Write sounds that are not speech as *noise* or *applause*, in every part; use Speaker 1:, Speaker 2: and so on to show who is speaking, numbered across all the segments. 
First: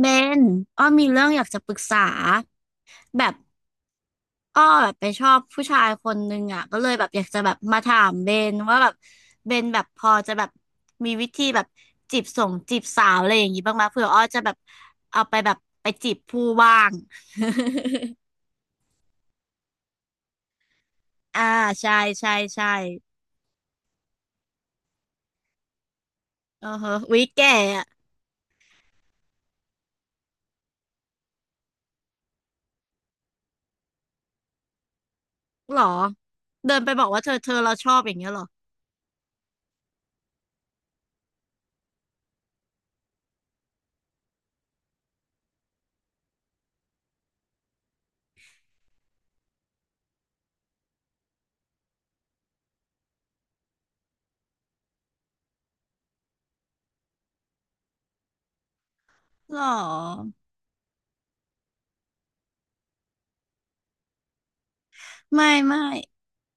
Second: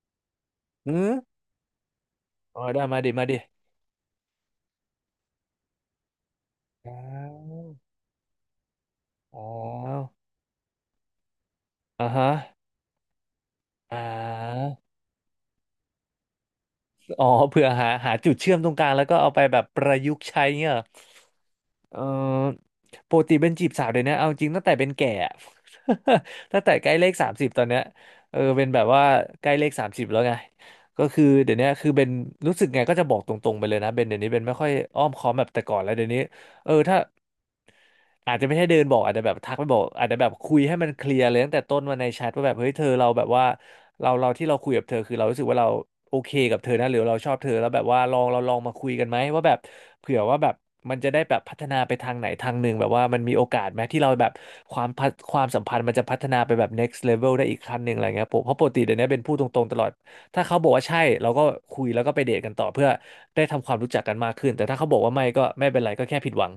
Speaker 1: เบนอ้อ
Speaker 2: อื
Speaker 1: มีเรื่อง
Speaker 2: ม
Speaker 1: อยากจะปรึกษา
Speaker 2: อ๋อได้มาดิ
Speaker 1: แบ
Speaker 2: มาดิ
Speaker 1: บอ้อแบบไปชอบผู้ชายคนนึงอ่ะก็เลย
Speaker 2: อ้า
Speaker 1: แบบอยากจะแบบ
Speaker 2: ว
Speaker 1: มาถามเบนว่าแบบ
Speaker 2: อ๋
Speaker 1: เบนแบบพอ
Speaker 2: อ
Speaker 1: จะแบบมีวิธีแบบ
Speaker 2: เออ่า
Speaker 1: จีบ
Speaker 2: ฮะ
Speaker 1: จีบสาวอะไรอย่างงี้บ้างไหม
Speaker 2: อ่
Speaker 1: เผื่ออ้อจะแบบ
Speaker 2: า
Speaker 1: เอาไปแบบไปจีบผู้บ้าง
Speaker 2: อ๋อเผื่อหาจุดเชื่อมตรงกลางแล้วก็เอาไปแบบประยุกต์ใช้เงี้ยเหรอ
Speaker 1: *laughs* อ่าใช่
Speaker 2: เอ
Speaker 1: ใช่
Speaker 2: อ
Speaker 1: ใช่
Speaker 2: ปกติเป็นจีบสาวเดี๋ยวนี้เอาจริงตั้งแต่เป็นแก่อะ *laughs* ตั้ง
Speaker 1: เออ
Speaker 2: แต่ใกล้
Speaker 1: ฮะ
Speaker 2: เลข
Speaker 1: วิ
Speaker 2: สามสิบ
Speaker 1: แก่
Speaker 2: ตอนเนี้ย
Speaker 1: อะ
Speaker 2: เออเป็นแบบว่าใกล้เลขสามสิบแล้วไงก็คือเดี๋ยวนี้คือเป็นรู้สึกไงก็จะบอกตรงๆไปเลยนะเบนเดี๋ยวนี้เบนไม่ค่อยอ้อมค้อมแบบแต่ก่อ
Speaker 1: ห
Speaker 2: น
Speaker 1: รอ
Speaker 2: แล้วเดี๋ยวนี้เออ
Speaker 1: เดินไป
Speaker 2: ถ้า
Speaker 1: บอกว่าเธอเราชอบอย่างเงี้ย
Speaker 2: อาจ
Speaker 1: หร
Speaker 2: จะ
Speaker 1: อ
Speaker 2: ไม่ใช่เดินบอกอาจจะแบบทักไปบอกอาจจะแบบคุยให้มันเคลียร์เลยตั้งแต่ต้นวันในแชทว่าแบบเฮ้ยเธอเราแบบว่าเราที่เราคุยกับเธอคือเรารู้สึกว่าเราโอเคกับเธอนะหรือเราชอบเธอแล้วแบบว่าลองเราลองมาคุยกันไหมว่าแบบเผื่อว่าแบบมันจะได้แบบพัฒนาไปทางไหนทางหนึ่งแบบว่ามันมีโอกาสไหมที่เราแบบความสัมพันธ์มันจะพัฒนาไปแบบ next level ได้อีกขั้นหนึ่งอะไรเงี้ยผมเพราะปกติเดี๋ยวนี้เป็นพูดต
Speaker 1: หร
Speaker 2: ร
Speaker 1: อ
Speaker 2: งๆตลอดถ้าเขาบอกว่าใช่เราก็คุยแล้วก็ไปเดทกันต่อเพื่อได้ทำความรู้จักกันมากขึ้นแต่ถ้าเขาบอกว่าไม่ก็
Speaker 1: ไม่
Speaker 2: ไม่เป็
Speaker 1: ไม่
Speaker 2: นไรก็แค่ผิดหวัง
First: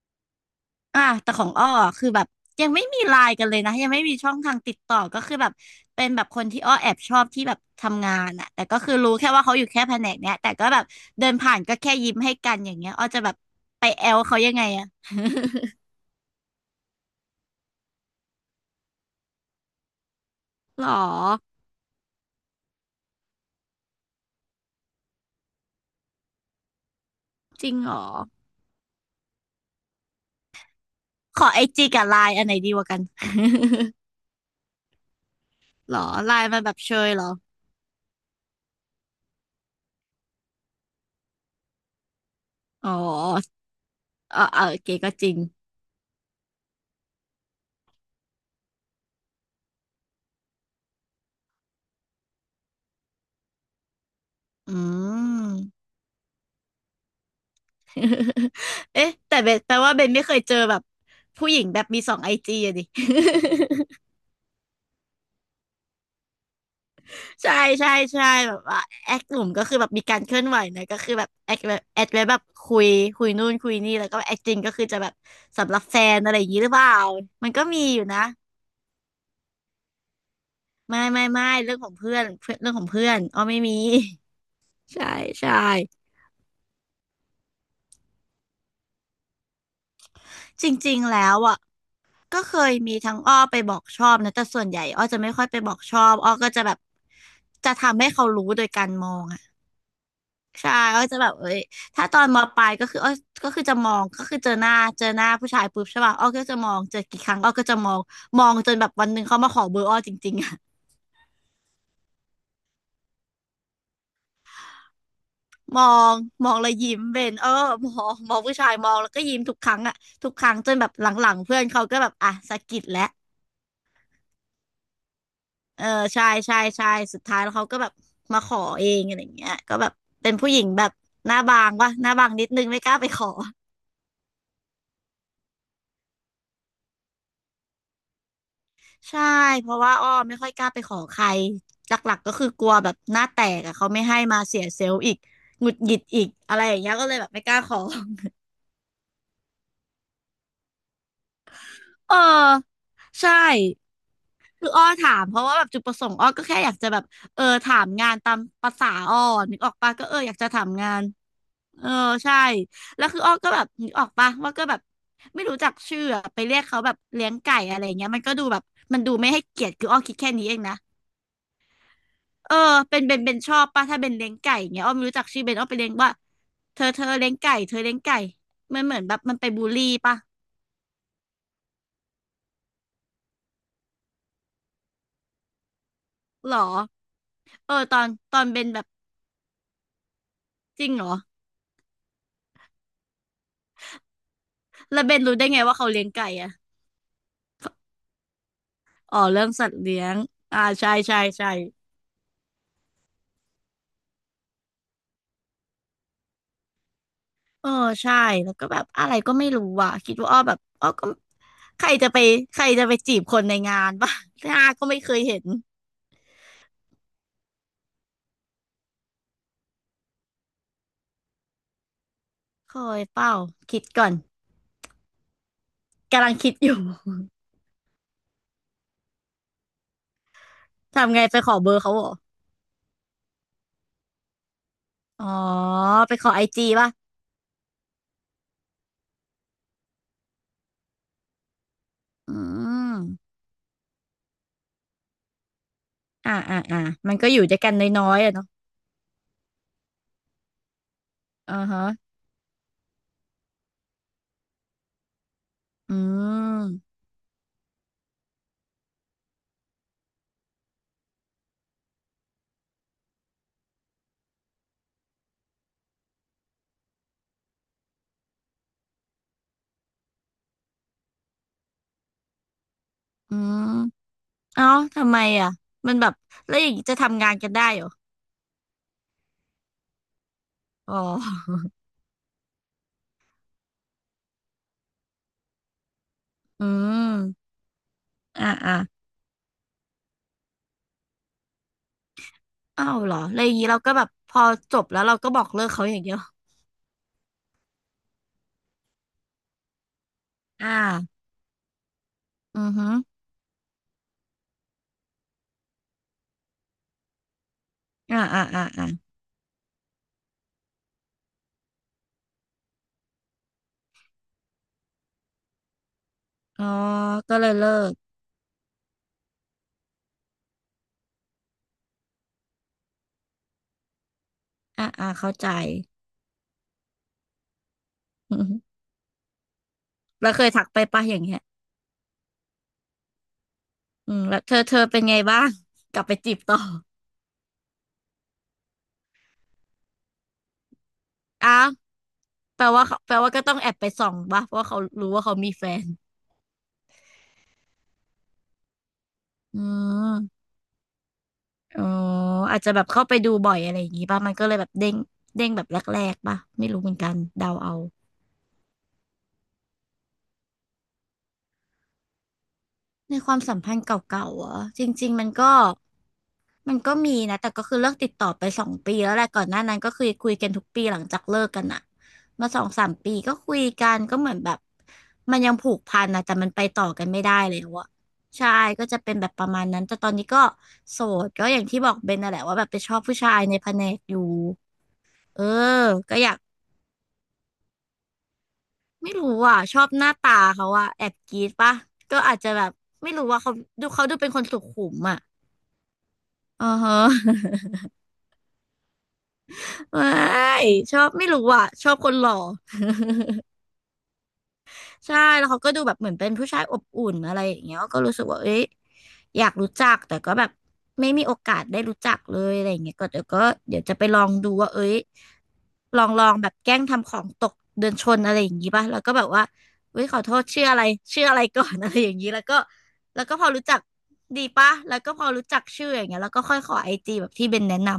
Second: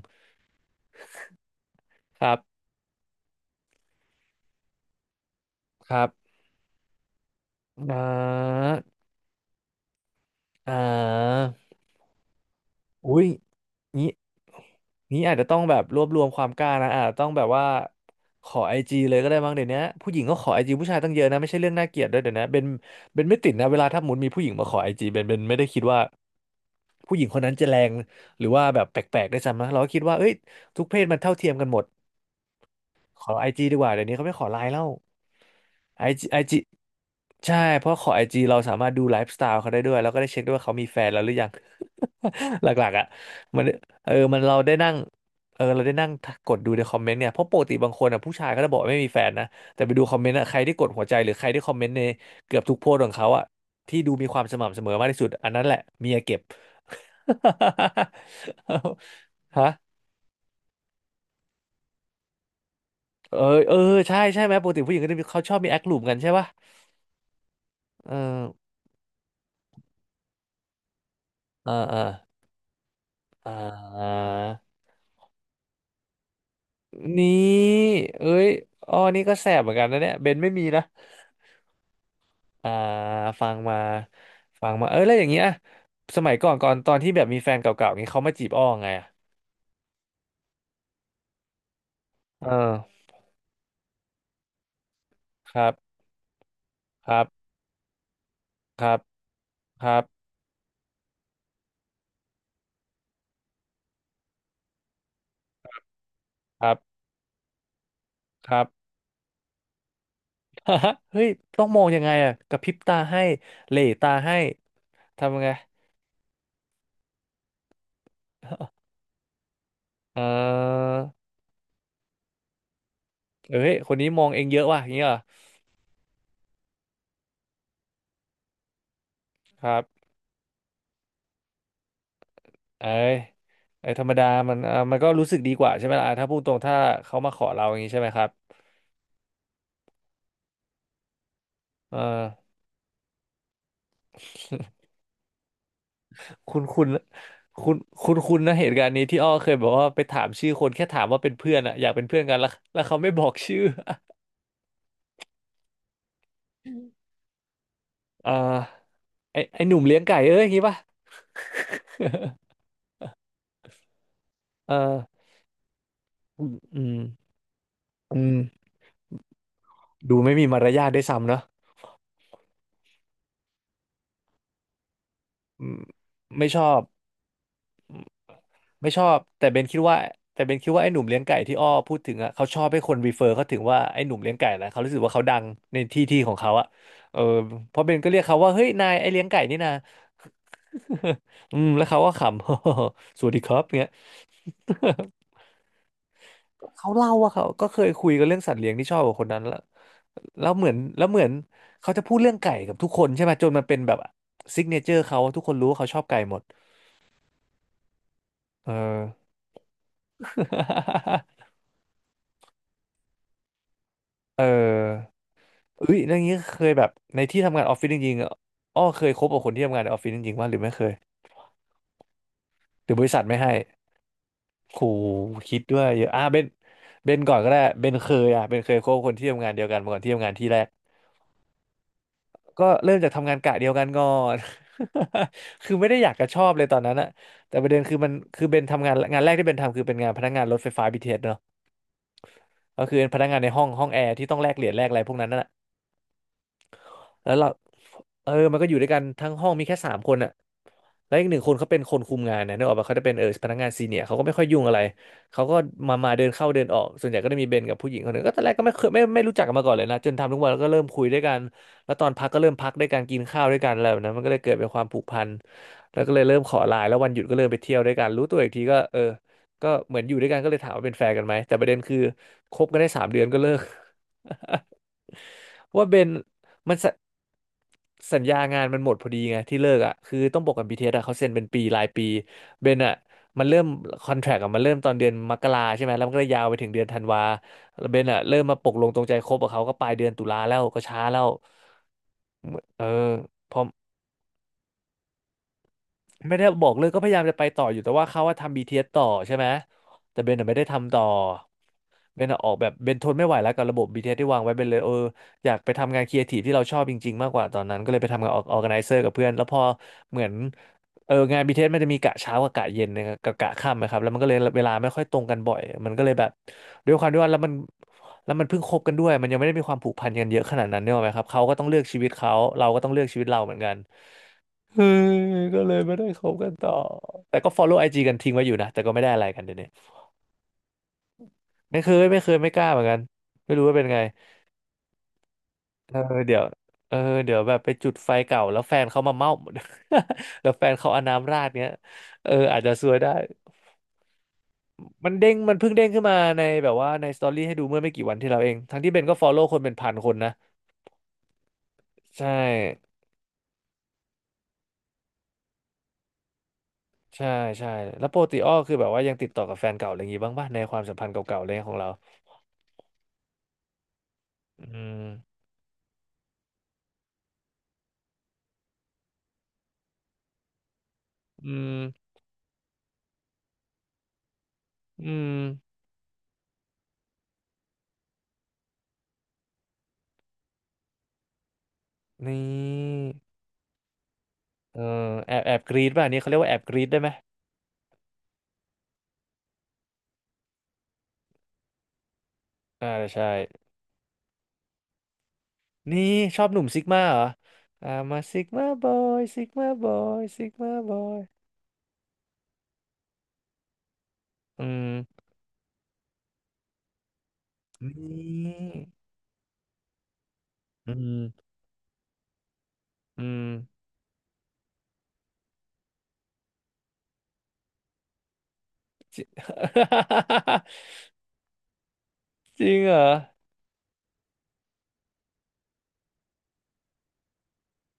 Speaker 1: อ่ะแต่ของอ้ออะคือแบ
Speaker 2: ค
Speaker 1: บ
Speaker 2: รับ
Speaker 1: ยังไม่มีไลน์กันเลยนะยังไม่มีช่องทางติดต่อก็คือแบบ
Speaker 2: ครั
Speaker 1: เป็นแบบ
Speaker 2: บ
Speaker 1: คนที่อ้อแอบชอบที่แบบ
Speaker 2: อ่
Speaker 1: ทำงานอะแต่
Speaker 2: า
Speaker 1: ก็คือรู้แค่ว่าเขาอยู่แค่แผนกเนี้ยแต่ก็
Speaker 2: อ่
Speaker 1: แบบเดิน
Speaker 2: า
Speaker 1: ผ่านก็แค่ยิ้มให้กันอย่างเงี้ยอ้อจะ
Speaker 2: อุ้ย
Speaker 1: แบบไปแอ
Speaker 2: นี้
Speaker 1: ลเขายังไงอะ
Speaker 2: นี้อาจจะต้องแบบรวบรวมความกล้านะอาจจะต้องแบบว่า ขอไอจีเลยก็ได้มั้งเดี๋ยวนี้ผู้หญิงก็ขอไอจี
Speaker 1: หร
Speaker 2: ผู้
Speaker 1: อ
Speaker 2: ชายตั้งเยอะนะไม่ใช่เรื่องน่าเกลียดด้วยเดี๋ยวนี้เบนไม่ติดนะเวลาถ้าสมมุนมีผู้หญิงมาขอไอจีเบนไม่ได้คิดว่า ผู้หญิงคนนั้น
Speaker 1: จ
Speaker 2: จะ
Speaker 1: ริ
Speaker 2: แร
Speaker 1: งหร
Speaker 2: ง
Speaker 1: อ
Speaker 2: หรือว่าแบบแปลกๆได้วยซ้ำนะเราก็คิดว่าเอ้ย ทุกเพศมันเท่า
Speaker 1: ข
Speaker 2: เที
Speaker 1: อ
Speaker 2: ยม
Speaker 1: ไอ
Speaker 2: กันหมด
Speaker 1: จีกับไลน์อันไหนดีกว่ากัน
Speaker 2: ขอไอจีดีกว่าเดี๋ยวนี้เขาไม่ขอไลน์แล้ว
Speaker 1: *laughs* หรอ
Speaker 2: ไอจี
Speaker 1: ไล
Speaker 2: ไอ
Speaker 1: น์
Speaker 2: จี
Speaker 1: มันแบบเชยเหรอ
Speaker 2: ใช่เพราะขอไอจีเราสามารถดูไลฟ์สไตล์เขาได้ด้วยแล้วก็ได้เช็คด้วยว่าเขามีแฟนแล้วหรือยัง *laughs* หลั
Speaker 1: อ๋
Speaker 2: ก
Speaker 1: อ
Speaker 2: ๆอ่ะมันเออ
Speaker 1: เอ
Speaker 2: มั
Speaker 1: อ
Speaker 2: นเรา
Speaker 1: เออ
Speaker 2: ได้
Speaker 1: โอเค
Speaker 2: นั่ง
Speaker 1: ก็จริง
Speaker 2: เออเราได้นั่งกดดูในคอมเมนต์เนี่ยเพราะปกติบางคนอ่ะผู้ชายก็จะบอกว่าไม่มีแฟนนะแต่ไปดูคอมเมนต์อ่ะใครที่กดหัวใจหรือใครที่คอมเมนต์ในเกือบทุกโพสต์ของเขาอ่ะที่ดูมีความส
Speaker 1: อื
Speaker 2: ม่ำเสมอมากที่สุด
Speaker 1: ม
Speaker 2: อันนั้นแหละเมียเก็บ
Speaker 1: *laughs* เอ๊ะแต่เบ
Speaker 2: *laughs*
Speaker 1: น
Speaker 2: ฮะ
Speaker 1: แปลว่าเบนไม่เคยเจอแบบผู้หญิงแบบมีสองไอจีอะดิ *laughs*
Speaker 2: เออเออใช่ใช่ไหมปกติผู้หญิงก็จะมีเขาชอบมีแอคหลุมกันใช่ปะ
Speaker 1: ใช่ใช่
Speaker 2: เออ
Speaker 1: ใช่แบบว่าแอคกลุ่มก็คือแบบมีการเคลื่อนไหวนะก็คือแอค
Speaker 2: เออ
Speaker 1: แบบ
Speaker 2: เออ
Speaker 1: แอคไว้แบบคุยนู่
Speaker 2: อ่
Speaker 1: นคุยนี่แล้วก็แอคจริงก็
Speaker 2: า
Speaker 1: คือจะแบบสำหรับแฟนอะไรอย่างนี้หรือเปล่า
Speaker 2: นี่
Speaker 1: มันก็มีอยู่นะ
Speaker 2: เอ้ยอ๋อนี่ก็แสบเหมือนกันนะเนี่ยเบนไม่มีนะ
Speaker 1: ไม่เรื่องของเพื่อนเพื่อน
Speaker 2: อ่า
Speaker 1: เรื่องของเพื่อนอ้อ
Speaker 2: ฟัง
Speaker 1: ไม่มี
Speaker 2: มาฟังมา
Speaker 1: *laughs*
Speaker 2: เออ
Speaker 1: ใช่
Speaker 2: แล้วอย่างเงี้ย
Speaker 1: ใช่
Speaker 2: สมัยก่อนตอนที่แบบมีแฟนเก่าๆนี้เขามาจีบอ้อไงอะ
Speaker 1: จริงๆแล้วอ่ะก็
Speaker 2: เอ
Speaker 1: เคยมี
Speaker 2: อ
Speaker 1: ทั้งอ้อไปบอกชอบนะแต่ส่วนใหญ่อ้อจะไม่ค่อย
Speaker 2: ค
Speaker 1: ไป
Speaker 2: รั
Speaker 1: บ
Speaker 2: บ
Speaker 1: อกชอบอ้อก็จะแบบ
Speaker 2: ครับ
Speaker 1: จะทำให้เขารู้โดย
Speaker 2: ค
Speaker 1: การ
Speaker 2: รับ
Speaker 1: มอง
Speaker 2: ครับ
Speaker 1: ใช่อ้อยจะแบบเอ้ยถ้าตอนมปลายก็คืออ้อยก็คือจะมองก็คือเจอหน้าผู้ชายปุ๊บใช่ป่ะอ้อยก็จะ
Speaker 2: ค
Speaker 1: ม
Speaker 2: รั
Speaker 1: อ
Speaker 2: บ
Speaker 1: งเจอกี่ครั้งอ้อยก็จะมองมอ
Speaker 2: ค
Speaker 1: ง
Speaker 2: รับ
Speaker 1: จนแบบวันหนึ่งเขามาขอเบอร์อ้อยจริงๆอะ
Speaker 2: *laughs* เฮ้ยต้องมองยังไงอะกระพริบตาให้เหล่ตาให้ ทำยังไง
Speaker 1: *laughs* มองมองแล้วยิ้มเบนเออมองผู้ชายมองแล้วก็ยิ้มทุกครั้งอะ
Speaker 2: เอ
Speaker 1: ทุกครั้งจนแบ
Speaker 2: อ
Speaker 1: บหลังๆเพื่อนเขาก็แบบอ่ะสะกิดแล้ว
Speaker 2: เอ้ยคนนี้มองเองเยอะว่ะอย่างเงี้ยเหรอ
Speaker 1: เออใช่ใช่สุดท้ายแล้วเขาก็แบบมาขอเองอะไรอย่างเงี้ย
Speaker 2: ค
Speaker 1: ก็
Speaker 2: รับ
Speaker 1: แบบเป็นผู้หญิงแบบหน้าบางวะหน้าบางนิดนึงไม่
Speaker 2: เอ้
Speaker 1: กล้าไป
Speaker 2: ย
Speaker 1: ขอ
Speaker 2: ไอ้ยธรรมดามันอ่ามันก็รู้สึกดีกว่าใช่ไหมล่ะอ่ะถ้าพูดตรงถ้าเขามาขอเราอย่างนี้ใช่ไหมครับ
Speaker 1: ใช่เพราะว่าอ้อไม่ค่อยกล้าไปขอใครห
Speaker 2: เ
Speaker 1: ลักๆก็คื
Speaker 2: ออ
Speaker 1: อกลัวแบบหน้าแตกอะเขาไม่ให้มาเสียเซลล์อีกหงุดหงิดอีกอะ
Speaker 2: คุ
Speaker 1: ไร
Speaker 2: ณ
Speaker 1: อย่าง
Speaker 2: คุณ
Speaker 1: เงี้ยก็เลยแบบไม่กล้า
Speaker 2: คุ
Speaker 1: ข
Speaker 2: ณ
Speaker 1: อ
Speaker 2: คุณนะเหตุการณ์นี้ที่อ้อเคยบอกว่าไปถามชื่อคนแค่ถามว่าเป็นเพื่อนอะอยากเป็น
Speaker 1: เออ
Speaker 2: เพื่อนกันแล้วเขาไม่บอ
Speaker 1: ใช่
Speaker 2: กชื่อ
Speaker 1: คืออ้อถามเพราะว่าแบบจุดประสงค์อ้อก็แค่อยากจะแบบเออถามงาน
Speaker 2: *laughs*
Speaker 1: ตา
Speaker 2: อ่า
Speaker 1: มภาษาอ้อ
Speaker 2: ไอ
Speaker 1: นึ
Speaker 2: ไอ
Speaker 1: กอ
Speaker 2: ห
Speaker 1: อก
Speaker 2: นุ่ม
Speaker 1: ปะ
Speaker 2: เลี้ยง
Speaker 1: ก็เอ
Speaker 2: ไก่
Speaker 1: ออ
Speaker 2: เอ้
Speaker 1: ยาก
Speaker 2: ยอ
Speaker 1: จะ
Speaker 2: ย่างงี้
Speaker 1: ถาม
Speaker 2: ป่ะ
Speaker 1: งานเออใช่แล้วคืออ้อก็แบบนึกออกปะว่าก็
Speaker 2: เอ
Speaker 1: แบบ
Speaker 2: อ
Speaker 1: ไม่รู้จักชื่ออะไป
Speaker 2: อืม
Speaker 1: เรียก
Speaker 2: อื
Speaker 1: เขาแบ
Speaker 2: ม
Speaker 1: บเลี้ยงไก่อะไรอย่างเงี้ย
Speaker 2: อื
Speaker 1: มันก็ดูแบบ
Speaker 2: ม
Speaker 1: มันดูไม่ให้เกียรติคืออ้อคิด
Speaker 2: ดู
Speaker 1: แค่
Speaker 2: ไม่
Speaker 1: นี้
Speaker 2: มี
Speaker 1: เอ
Speaker 2: มา
Speaker 1: ง
Speaker 2: ร
Speaker 1: นะ
Speaker 2: ยาทด้วยซ้ำเนอะ
Speaker 1: เออเป็นเบนชอบป่ะถ้าเบนเลี้ยงไก่เงี้ยอ้อมรู้จักชื่อเบน
Speaker 2: อื
Speaker 1: อ้อม
Speaker 2: ม
Speaker 1: ไปเลี้ยงว่า
Speaker 2: ไม่ชอ
Speaker 1: เธ
Speaker 2: บ
Speaker 1: อเธอเลี้ยงไก่เธอเลี้ยงไก่มัน
Speaker 2: ไม่
Speaker 1: เหมื
Speaker 2: ช
Speaker 1: อน
Speaker 2: อ
Speaker 1: แบ
Speaker 2: บ
Speaker 1: บมันไป
Speaker 2: แต่เบ
Speaker 1: บู
Speaker 2: น
Speaker 1: ล
Speaker 2: คิด
Speaker 1: ลี่
Speaker 2: ว่า
Speaker 1: ป่ะ
Speaker 2: แต่เบนคิดว่าไอ้หนุ่มเลี้ยงไก่ที่อ้อพูดถึงอ่ะเขาชอบให้คนรีเฟอร์เขาถึงว่าไอ้หนุ่มเลี้ยงไก่นะเขารู้สึกว่าเขาดังในที่ของเขา
Speaker 1: หร
Speaker 2: อ่ะ
Speaker 1: อ
Speaker 2: เออ
Speaker 1: เอ
Speaker 2: เพ
Speaker 1: อ
Speaker 2: ราะเบ
Speaker 1: ต
Speaker 2: น
Speaker 1: อ
Speaker 2: ก็
Speaker 1: น
Speaker 2: เรียก
Speaker 1: ต
Speaker 2: เขา
Speaker 1: อน
Speaker 2: ว่า
Speaker 1: เบ
Speaker 2: เฮ้ย
Speaker 1: นแบบ
Speaker 2: นายไอ้เลี้ยงไก่นี่นะ
Speaker 1: จริงเหรอ
Speaker 2: *laughs* อืมแล้วเขาก็ขำ *laughs* สวัสดีครับเงี้ย *laughs*
Speaker 1: แล้วเบนรู้ได้ไงว่าเขาเลี้ยงไก่อะ
Speaker 2: เขาเล่าว่าเขาก็เคยคุยกันเรื่องสัตว์เลี้ยงที่ชอบกับ
Speaker 1: อ๋อ
Speaker 2: คนนั้
Speaker 1: เรื่
Speaker 2: น
Speaker 1: อง
Speaker 2: แล้ว
Speaker 1: สัตว์เลี้ยง
Speaker 2: แล้ว
Speaker 1: อ่า
Speaker 2: เหมือน
Speaker 1: ใช่
Speaker 2: แล้วเห
Speaker 1: ใช่
Speaker 2: มือน
Speaker 1: ใช่
Speaker 2: เขาจะพูดเรื่องไก่กับทุกคนใช่ไหมจนมันเป็นแบบซิกเนเจอร์เขาทุกคนรู้ว่าเขาชอบไก่หมด
Speaker 1: เออใช่แล้วก็
Speaker 2: เอ
Speaker 1: แบบอะไรก็
Speaker 2: อ
Speaker 1: ไม่รู้อ่ะคิดว่าอ้อแบบอ้อก็
Speaker 2: *laughs*
Speaker 1: ใครจะไปใครจะไปจีบคนในงานป่ะ
Speaker 2: เ
Speaker 1: หน้า *laughs* ก็ไม่
Speaker 2: อ
Speaker 1: เค
Speaker 2: อ
Speaker 1: ยเห็น
Speaker 2: เอ้ยเรื่องนี้เคยแบบในที่ทำงานออฟฟิศจริงๆอะอ้อเคยคบกับคนที่ทำงานในออฟฟิศจริงๆว่าหรือไม่เคย
Speaker 1: เค
Speaker 2: หรือ
Speaker 1: ย
Speaker 2: บริษั
Speaker 1: เป
Speaker 2: ท
Speaker 1: ล่า
Speaker 2: ไม่ให้
Speaker 1: คิดก่อน
Speaker 2: โหคิดด้วยเยอะอ่ะ
Speaker 1: กำลัง
Speaker 2: เบน
Speaker 1: คิดอยู่
Speaker 2: เบนก่อนก็ได้เบนเคยคบกับคนที่ทำงานเดียวกันมาก่อนที่ทำงานที่แรก
Speaker 1: *laughs* ทำไงไปขอเบอร์เขาเหรอ
Speaker 2: ก็เริ่มจากทำงานกะเดียวกันก่อน
Speaker 1: อ๋อ
Speaker 2: *laughs* คือไม่ได้อยา
Speaker 1: ไป
Speaker 2: ก
Speaker 1: ข
Speaker 2: จะ
Speaker 1: อ
Speaker 2: ช
Speaker 1: ไอ
Speaker 2: อบเล
Speaker 1: จี
Speaker 2: ยตอน
Speaker 1: ป่ะ
Speaker 2: นั้นอะแต่ประเด็นคือมันคือเบนทำงานงานแรกที่เบนทำคือเป็นงานพนักงานรถไฟฟ้า BTS เอสเนอะ
Speaker 1: อื
Speaker 2: ก็คือเป็นพนั
Speaker 1: ม
Speaker 2: กงานในห้องแอร์ที่ต้องแลกเหรียญแลกอะไรพวกนั้นน่ะ
Speaker 1: อ่ามันก็
Speaker 2: แล้ว
Speaker 1: อยู่
Speaker 2: เรา
Speaker 1: ด้วยกันน้อยๆ
Speaker 2: เอ
Speaker 1: อะ
Speaker 2: อ
Speaker 1: เนาะ
Speaker 2: มันก็อยู่ด้วยกันทั้งห้องมีแค่สามคนอะแล้วอีกหนึ่งคน
Speaker 1: อ่า
Speaker 2: เขาเป็นคน
Speaker 1: ฮะ
Speaker 2: คุมงานนะนึกออกปะเขาจะเป็นเออพนักงานซีเนียร์เขาก็ไม่ค่อยยุ่งอะไรเขาก็
Speaker 1: อื
Speaker 2: มาเดินเข้าเดินออก
Speaker 1: ม
Speaker 2: ส่วนใหญ่ก็จะมีเบนกับผู้หญิงคนหนึ่งก็ตอนแรกก็ไม่เคยไม่รู้จักกันมาก่อนเลยนะจนทำทุกวันแล้วก็เริ่มคุยด้วยกันแล้วตอนพักก็เริ่มพักด้วยกันกินข้าวด้วยกันอะไรแบบนั้นมันก็เลยเกิดเป็นความผูกพันแล้วก็เลยเริ่มขอไลน์แล้ววันหยุดก็เริ่มไปเที่ยวด้วยกันรู้ตัวอีกทีก็เออก็เหมือนอยู่ด้วยกันก็เลยถามว่าเป็นแฟนกันไหมแต่ประเด็นคือคบกันได้สามเดือน
Speaker 1: อื
Speaker 2: ก็เลิก
Speaker 1: ม
Speaker 2: *laughs*
Speaker 1: เอ้าทำไมอ่ะ
Speaker 2: เพราะว่า
Speaker 1: มั
Speaker 2: เบ
Speaker 1: นแบ
Speaker 2: น
Speaker 1: บแล้วอย่าง
Speaker 2: มัน
Speaker 1: นี้
Speaker 2: ส
Speaker 1: จะทำงานกันได้เหรอ
Speaker 2: สัญญางานมันหมดพอดีไงที่เลิกอ่ะคือต้องบอกกัน BTS
Speaker 1: อ๋อ
Speaker 2: อสอะเขาเซ็นเป็นปีรายปีเบนอ่ะมันเริ่มคอนแทรคอะมันเริ่มตอนเดือนมกราใช่ไหมแล้วมันก็ไดยยาวไป
Speaker 1: อื
Speaker 2: ถึงเดือนธันวา
Speaker 1: ม
Speaker 2: แล้วเบนอ่ะเริ่ม
Speaker 1: อ่า
Speaker 2: มาปกลงตรงใจคบกับเขาก็ปลายเดือนตุลาแล้วก็ช้าแล้วเอ
Speaker 1: อ้าวเห
Speaker 2: อ
Speaker 1: รอแล้วอ
Speaker 2: พ
Speaker 1: ย่าง
Speaker 2: อ
Speaker 1: นี้เราก็แบบพอจบแล้วเราก็บอกเลิกเขาอย่างเดียว
Speaker 2: ไม่ได้บอกเลยก็พยายามจะไปต่ออยู่แต่ว่าเขาว่าทำ BTS ต่อใช่ไหมแต่เบนน่ะไม่ได้
Speaker 1: อ่
Speaker 2: ทำต่อ
Speaker 1: า
Speaker 2: เบนน่ะออก
Speaker 1: อื
Speaker 2: แบ
Speaker 1: อ
Speaker 2: บ
Speaker 1: ฮึ
Speaker 2: เบนทนไม่ไหวแล้วกับระบบ BTS ทีเอสที่วางไว้เบนเลยเอออยากไปทำงานครีเอทีฟที่เราชอบจริงๆมากกว่าตอนนั้นก็เลยไป
Speaker 1: อ่า
Speaker 2: ทำงานอ
Speaker 1: อ่า
Speaker 2: อร์
Speaker 1: อ่า
Speaker 2: แกไน
Speaker 1: อ่า
Speaker 2: เซอร์กับเพื่อนแล้วพอเหมือนเอองาน BTS มันจะมีกะเช้ากับกะเย็นนะครับกับกะค่ำนะครับแล้วมันก็เลยเวลาไม่ค่อยตรงกันบ่อยมันก็เลยแบบ
Speaker 1: อ๋อ
Speaker 2: ด้วยความที่ว่า
Speaker 1: ก็
Speaker 2: แล้ว
Speaker 1: เล
Speaker 2: มั
Speaker 1: ย
Speaker 2: น
Speaker 1: เลิก
Speaker 2: แล้วมันเพิ่งคบกันด้วยมันยังไม่ได้มีความผูกพันกันเยอะขนาดนั้นเนี่ยหรอกไหมครับเขาก็ต้องเลือกชีวิตเขาเราก็ต้องเลือกชีวิตเราเหมือนกัน เออ
Speaker 1: เข้าใจ
Speaker 2: ก็เลยไม่ได้คบกันต่อ แต่ก็ follow ไอจีกัน
Speaker 1: *laughs*
Speaker 2: ทิ้ง
Speaker 1: อื
Speaker 2: ไว้
Speaker 1: อ
Speaker 2: อยู่
Speaker 1: ฮึ
Speaker 2: นะแต่ก็ไม่ได้อะไรกันเดี๋ยวนี้
Speaker 1: แล้วเคยทักไปป่ะอย่างเงี้ย
Speaker 2: ไม่เคยไม่กล้าเหมือนกันไม่รู้ว่าเป็นไง
Speaker 1: อืมแล้วเธอเป็นไงบ้าง *laughs*
Speaker 2: เอ
Speaker 1: ก
Speaker 2: อ
Speaker 1: ลับไปจี
Speaker 2: เดี๋
Speaker 1: บ
Speaker 2: ยว
Speaker 1: ต่อ
Speaker 2: เออเดี๋ยวแบบไปจุดไฟเก่าแล้วแฟนเขามาเม่า *laughs* แล้วแฟนเขาเอาน้ำราด
Speaker 1: อ้า
Speaker 2: เนี้ย
Speaker 1: ว
Speaker 2: เอออาจจะซวยได้
Speaker 1: แปลว่าก็ต้องแอบไปส่องปะเพราะว่าเขารู้
Speaker 2: มัน
Speaker 1: ว่า
Speaker 2: เด้
Speaker 1: เขา
Speaker 2: ง
Speaker 1: มี
Speaker 2: มัน
Speaker 1: แฟ
Speaker 2: เพิ่งเด้
Speaker 1: น
Speaker 2: งขึ้นมาในแบบว่าในสตอรี่ให้ดูเมื่อไม่กี่วันที่เราเองทั้งที่เบนก็ follow ค
Speaker 1: อื
Speaker 2: นเป็นพันคนนะ
Speaker 1: มอ๋อ
Speaker 2: ใช่
Speaker 1: อาจจะแบบเข้าไปดูบ่อยอะไรอย่างงี้ป่ะมันก็เลยแบบเด้งเด้งแบบแรกๆป่ะไม่รู้เหมือนกัน
Speaker 2: ใช่
Speaker 1: เดา
Speaker 2: ใช่
Speaker 1: เอา
Speaker 2: แล้วปกติอ้อคือแบบว่ายังติดต่อกับแฟนเก่าอะไรอย่างงี้บ้างป่ะในความสัมพันธ์เก่าๆอะไรเงี้ยของเรา
Speaker 1: ในความสัมพันธ์เก่าๆอห
Speaker 2: อื
Speaker 1: จ
Speaker 2: ม
Speaker 1: ริงๆมันก็มีนะแต่ก็คือเลิกติดต่อไป2 ปีแล้วแหละก่อนหน้านั้นก็คือคุยกันทุกปีหลังจากเลิก
Speaker 2: อื
Speaker 1: กัน
Speaker 2: ม
Speaker 1: อะมา2 3 ปีก็คุยกันก็เหมือนแบบ
Speaker 2: อืม
Speaker 1: มันยังผูกพันนะแต่มันไปต่อกันไม่ได้แล้วอะใช่ก็จะเป็นแบบประมาณนั้นแต่ตอนนี้ก็โสดก็อย่างที่บอกเบนน่ะแหละ
Speaker 2: นี่
Speaker 1: ว่าแบบไปชอบผู้ชายในแผนกอยู่
Speaker 2: เออแอ
Speaker 1: เอ
Speaker 2: บแอบกรี
Speaker 1: อ
Speaker 2: ดป่ะอัน
Speaker 1: ก็
Speaker 2: นี้
Speaker 1: อ
Speaker 2: เขา
Speaker 1: ยา
Speaker 2: เรี
Speaker 1: ก
Speaker 2: ยกว่าแอบกรีดได้ไหม
Speaker 1: ไม่รู้อ่ะชอบหน้าตาเขาอ่ะแอบกรี๊ดปะก็อาจจะแบบ
Speaker 2: อ่า
Speaker 1: ไม่
Speaker 2: ใช่
Speaker 1: รู้ว่าเขาดูเขาดูเป็นคนสุขุมอ่ะ
Speaker 2: นี่ชอบหนุ่
Speaker 1: อ๋
Speaker 2: ม
Speaker 1: อ
Speaker 2: ซิก
Speaker 1: ฮะ
Speaker 2: มาเหรออ่ามาซิกมาบอยซิกมาบอ
Speaker 1: *laughs* ไม
Speaker 2: ยซิก
Speaker 1: ่
Speaker 2: มาบ
Speaker 1: ช
Speaker 2: อ
Speaker 1: อบไม่
Speaker 2: ย
Speaker 1: รู้อ่ะชอบคนหล่อ
Speaker 2: อืม
Speaker 1: ใช่แล้วเขาก็ดูแบบเหมือนเป็นผู้ชายอบอุ่นอะไรอย่างเงี้ย
Speaker 2: นี
Speaker 1: ก็รู้สึกว่าเอ้
Speaker 2: ่
Speaker 1: ยอยากรู้จักแต่ก็แบบ
Speaker 2: อื
Speaker 1: ไม่
Speaker 2: ม
Speaker 1: มีโอกาสได้รู้จักเลยอะไรอย่างเงี้ยก็
Speaker 2: อื
Speaker 1: เดี๋ยวก็
Speaker 2: ม
Speaker 1: เดี๋ยวจะไปลองดูว่าเอ้ยลองลองแบบแกล้งทำของตกเดินชนอะไรอย่างงี้ป่ะแล้วก็แบบว่าเฮ้ยขอโทษชื่ออะไร
Speaker 2: *laughs*
Speaker 1: ชื่ออะไรก่อน *laughs* อะไรอย่างงี้แล้วก็
Speaker 2: จริงเหรอ
Speaker 1: แล้วก็พอรู้จักดีป่ะแล้วก็พอรู้จักชื่ออย่างเงี้ยแล้วก็ค่อยขอไอจีแบบที่เบนแนะน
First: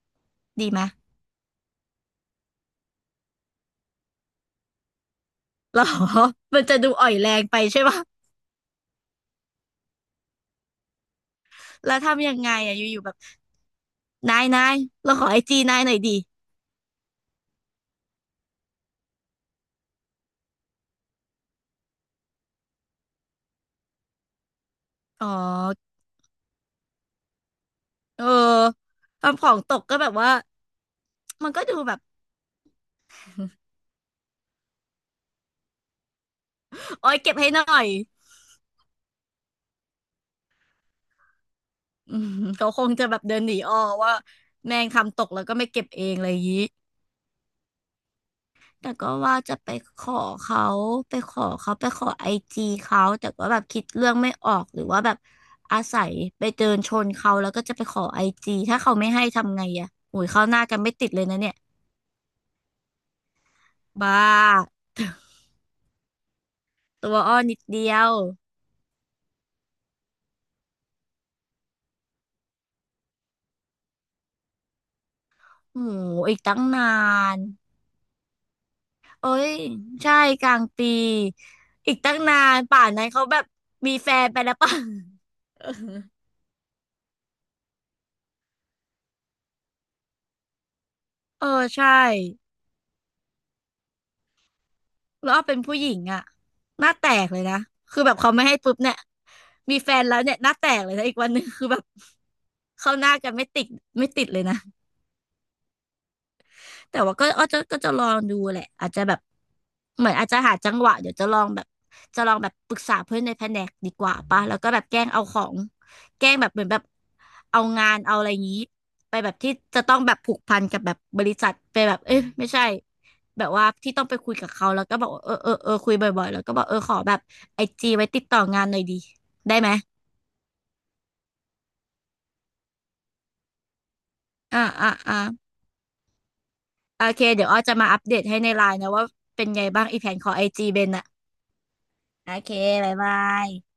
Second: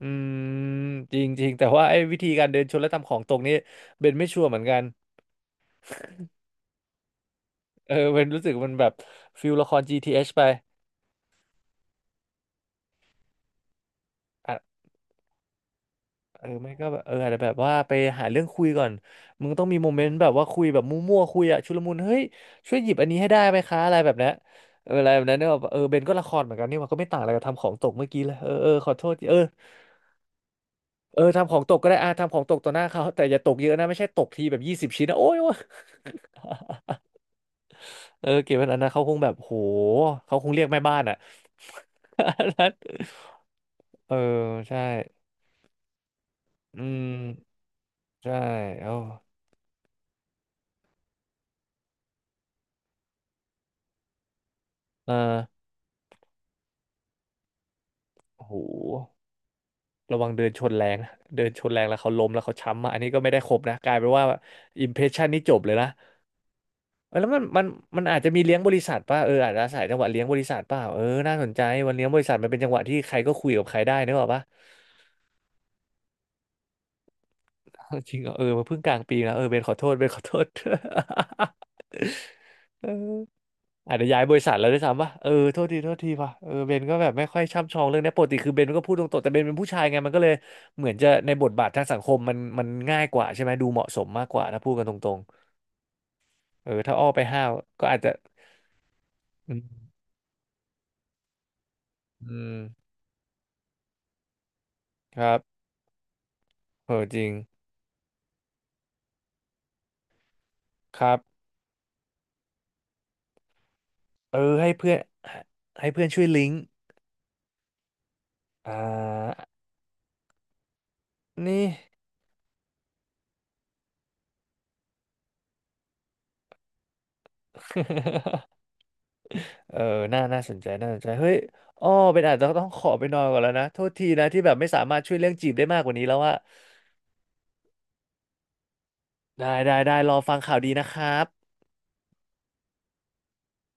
Speaker 2: อืม
Speaker 1: ำดีไหม
Speaker 2: จริงจริงแต่ว่าไอ้วิธีการเดินชนและทำของตกนี่เบนไม่ชัวร์เหมือนกัน
Speaker 1: หรอ *laughs* มันจะดูอ่อยแรงไปใช่
Speaker 2: เออ
Speaker 1: ปะ
Speaker 2: เบนรู้สึกมันแบบฟิลละคร GTH ไป
Speaker 1: แล้วทำยังไงอ่ะอยู่ๆแบบนายเราขอไอจีนายหน่อยดิ
Speaker 2: เออไม่ก็แบบเอออาจจะแบบว่าไปหาเรื่องคุยก่อนมึงต้องมีโมเมนต์แบบว่าคุยแบบมั่วๆคุยอะชุลมุนเฮ้ยช่วยหยิบอันนี้ให้ได้ไหมคะอะไรแบบเนี้ยเอออะไรแบ
Speaker 1: อ๋
Speaker 2: บ
Speaker 1: อ
Speaker 2: นั้นเนี่ยแบบเออเบนก็ละครเหมือนกันนี่มันก็ไม่ต่างอะไรกับทำของตกเมื่อกี้
Speaker 1: เออ
Speaker 2: เลยเออเออขอโทษทีเออ
Speaker 1: ทำของตกก็แบบว่า
Speaker 2: เออ
Speaker 1: มั
Speaker 2: ทำ
Speaker 1: น
Speaker 2: ขอ
Speaker 1: ก็
Speaker 2: งต
Speaker 1: ดู
Speaker 2: กก็
Speaker 1: แบ
Speaker 2: ได้
Speaker 1: บ
Speaker 2: อ่ะทำของตกต่อหน้าเขาแต่อย่าตกเยอะนะไม่ใช่ตกทีแบบยี่สิบชิ้นนะโอ้ยโอ๊ย
Speaker 1: โอ้ยเก็บให้หน่อย
Speaker 2: เออเก็บไว้อันนั้นเขาคงแบบโหเขาคงเรียกแม่บ้านอะ
Speaker 1: อืม
Speaker 2: *laughs*
Speaker 1: เขา
Speaker 2: นั้น
Speaker 1: คงจะแบบเดินหนีอ้อ
Speaker 2: เอ
Speaker 1: ว่า
Speaker 2: อ
Speaker 1: แม
Speaker 2: ใช่
Speaker 1: งทำตกแล้วก็ไม่เก็บเองอะไรอย่างนี้
Speaker 2: อืมใช่
Speaker 1: แต่
Speaker 2: เอ้า
Speaker 1: ก็ว่าจะไปขอเขาไปขอไอจีเขาแต่ก็แบบคิดเรื่องไม่ออกหรือว่าแบ
Speaker 2: อ่
Speaker 1: บ
Speaker 2: า
Speaker 1: อาศัยไปเดินชนเขาแล้วก็จะไปขอไอ
Speaker 2: โห
Speaker 1: จีถ้าเขาไม่ให้ทำไงอะโอ้
Speaker 2: ระวั
Speaker 1: ย
Speaker 2: งเดิ
Speaker 1: เข้า
Speaker 2: น
Speaker 1: ห
Speaker 2: ช
Speaker 1: น้า
Speaker 2: น
Speaker 1: กัน
Speaker 2: แร
Speaker 1: ไม่
Speaker 2: ง
Speaker 1: ติ
Speaker 2: นะ
Speaker 1: ดเลยนะ
Speaker 2: เดิน
Speaker 1: เนี่ย
Speaker 2: ชนแรงแล้วเขาล้มแล้วเขาช้ำมาอันนี้ก็ไม่ได้ครบนะกลายเป็น
Speaker 1: บ้า
Speaker 2: ว่าอิมเพรสชันนี่จบเลยนะ
Speaker 1: ตั
Speaker 2: เออ
Speaker 1: ว
Speaker 2: แล้ว
Speaker 1: อ้อ
Speaker 2: มัน
Speaker 1: นิด
Speaker 2: มัน
Speaker 1: เดีย
Speaker 2: มัน
Speaker 1: ว
Speaker 2: อาจจะมีเลี้ยงบริษัทป่ะเอออาจจะอาศัยจังหวะเลี้ยงบริษัทป่ะเออน่าสนใจวันเลี้ยงบริษัทมันเป็นจังหวะที่ใครก็คุยกับใครได้นึกออกป่ะ
Speaker 1: โหอีกตั้งนาน
Speaker 2: *laughs* จริงเหรอ *laughs* เออมาเพิ่งกลางปี
Speaker 1: เอ้
Speaker 2: นะเออ
Speaker 1: ย
Speaker 2: เบนขอโทษเบน
Speaker 1: ใช่
Speaker 2: *laughs* ขอโท
Speaker 1: ก
Speaker 2: ษ
Speaker 1: ลางปี
Speaker 2: *laughs*
Speaker 1: อีกตั้งนานป่า
Speaker 2: เ
Speaker 1: นนั้นเขา
Speaker 2: อ
Speaker 1: แบ
Speaker 2: อ
Speaker 1: บมี
Speaker 2: อาจจะ
Speaker 1: แฟ
Speaker 2: ย้าย
Speaker 1: น
Speaker 2: บ
Speaker 1: ไป
Speaker 2: ริษั
Speaker 1: แล้
Speaker 2: ท
Speaker 1: ว
Speaker 2: แล้ว
Speaker 1: ป่ะ
Speaker 2: ด้
Speaker 1: *laughs*
Speaker 2: วยซ้ำป่ะเออโท
Speaker 1: เออ
Speaker 2: ษทีโทษทีป่ะเออเบนก็แบบไม่ค่อยช่ำชองเรื่องเนี้ยปกติคือเบนก็พูดตรงๆแต่เบนเป็นผู้ชายไงมันก็เลยเหมือนจะในบ
Speaker 1: เอ
Speaker 2: ท
Speaker 1: อ
Speaker 2: บาททาง
Speaker 1: ใช่
Speaker 2: สังคมมันง่ายกว่าใช่ไหมดูเหมาะสมมากกว่าถ้าพูดกันตรง
Speaker 1: แล้วอ้อเป็นผู้หญิงอะ
Speaker 2: เออ
Speaker 1: หน้า
Speaker 2: ถ้าอ้
Speaker 1: แต
Speaker 2: อไป
Speaker 1: กเลย
Speaker 2: ห้าว
Speaker 1: นะ
Speaker 2: ก็อา
Speaker 1: คื
Speaker 2: จ
Speaker 1: อ
Speaker 2: จะ
Speaker 1: แบบเขาไม่ให้ปุ๊บเนี่ย
Speaker 2: อื
Speaker 1: มีแฟ
Speaker 2: ม
Speaker 1: นแล้วเนี่ยหน้าแตกเลยนะอีกวันหนึงคือแบบ
Speaker 2: อืม
Speaker 1: เข้าหน้ากันไม่ติดไม่ติดเลยนะ
Speaker 2: ครับเอ
Speaker 1: แต่
Speaker 2: อ
Speaker 1: ว่า
Speaker 2: จ
Speaker 1: ก็
Speaker 2: ริง
Speaker 1: อ้อจะจะลองดูแหละอาจจะแบบเหมือนอาจจะหาจังหวะ
Speaker 2: ค
Speaker 1: เดี๋
Speaker 2: รั
Speaker 1: ยว
Speaker 2: บ
Speaker 1: จะลองแบบปรึกษาเพื่อนในแผนกดีกว่า
Speaker 2: เออ
Speaker 1: ปะแล้วก็
Speaker 2: ให้
Speaker 1: แบบ
Speaker 2: เพื่อ
Speaker 1: แก
Speaker 2: น
Speaker 1: ล้งเอาของ
Speaker 2: ให้เพื่อนช่
Speaker 1: แก
Speaker 2: วย
Speaker 1: ล้ง
Speaker 2: ลิ
Speaker 1: แบ
Speaker 2: ง
Speaker 1: บ
Speaker 2: ก์
Speaker 1: เหมือนแบบเอางานเอาอะไรอย่างนี้
Speaker 2: อ่
Speaker 1: ไปแบ
Speaker 2: า
Speaker 1: บที่จะต้องแบบผูกพันกับแบบบริษัท
Speaker 2: นี่
Speaker 1: ไปแบบเอ้ยไม่ใช่แบบว่าที่ต้องไปคุยกับเขาแล้วก็บอกว่าเออเออเออคุยบ่อยๆแล้วก็บอกเออขอแบบไอจีไว้ติดต่องา
Speaker 2: *laughs*
Speaker 1: นหน่อยดีได้ไหม
Speaker 2: เออน่าสนใจเฮ้ยอ้อเป็นอาจจะต้องขอไปนอนก่อนแล้วนะโทษทีนะที่แบบ
Speaker 1: อ่า
Speaker 2: ไม่สา
Speaker 1: อ่า
Speaker 2: มารถช่ว
Speaker 1: อ่า
Speaker 2: ยเรื่องจีบได้มากกว่านี้แล้วอะ
Speaker 1: โอเคเดี๋ยวอ้อจะมาอัปเดตให้ในไลน์นะว่าเป็
Speaker 2: ได้
Speaker 1: นไง
Speaker 2: ได้
Speaker 1: บ้าง
Speaker 2: ได้
Speaker 1: อีแผ
Speaker 2: รอ
Speaker 1: นขอ
Speaker 2: ฟัง
Speaker 1: ไอ
Speaker 2: ข่าว
Speaker 1: จี
Speaker 2: ดี
Speaker 1: เบ
Speaker 2: นะ
Speaker 1: น
Speaker 2: ค
Speaker 1: อะ
Speaker 2: รับ
Speaker 1: โอเคบ๊ายบาย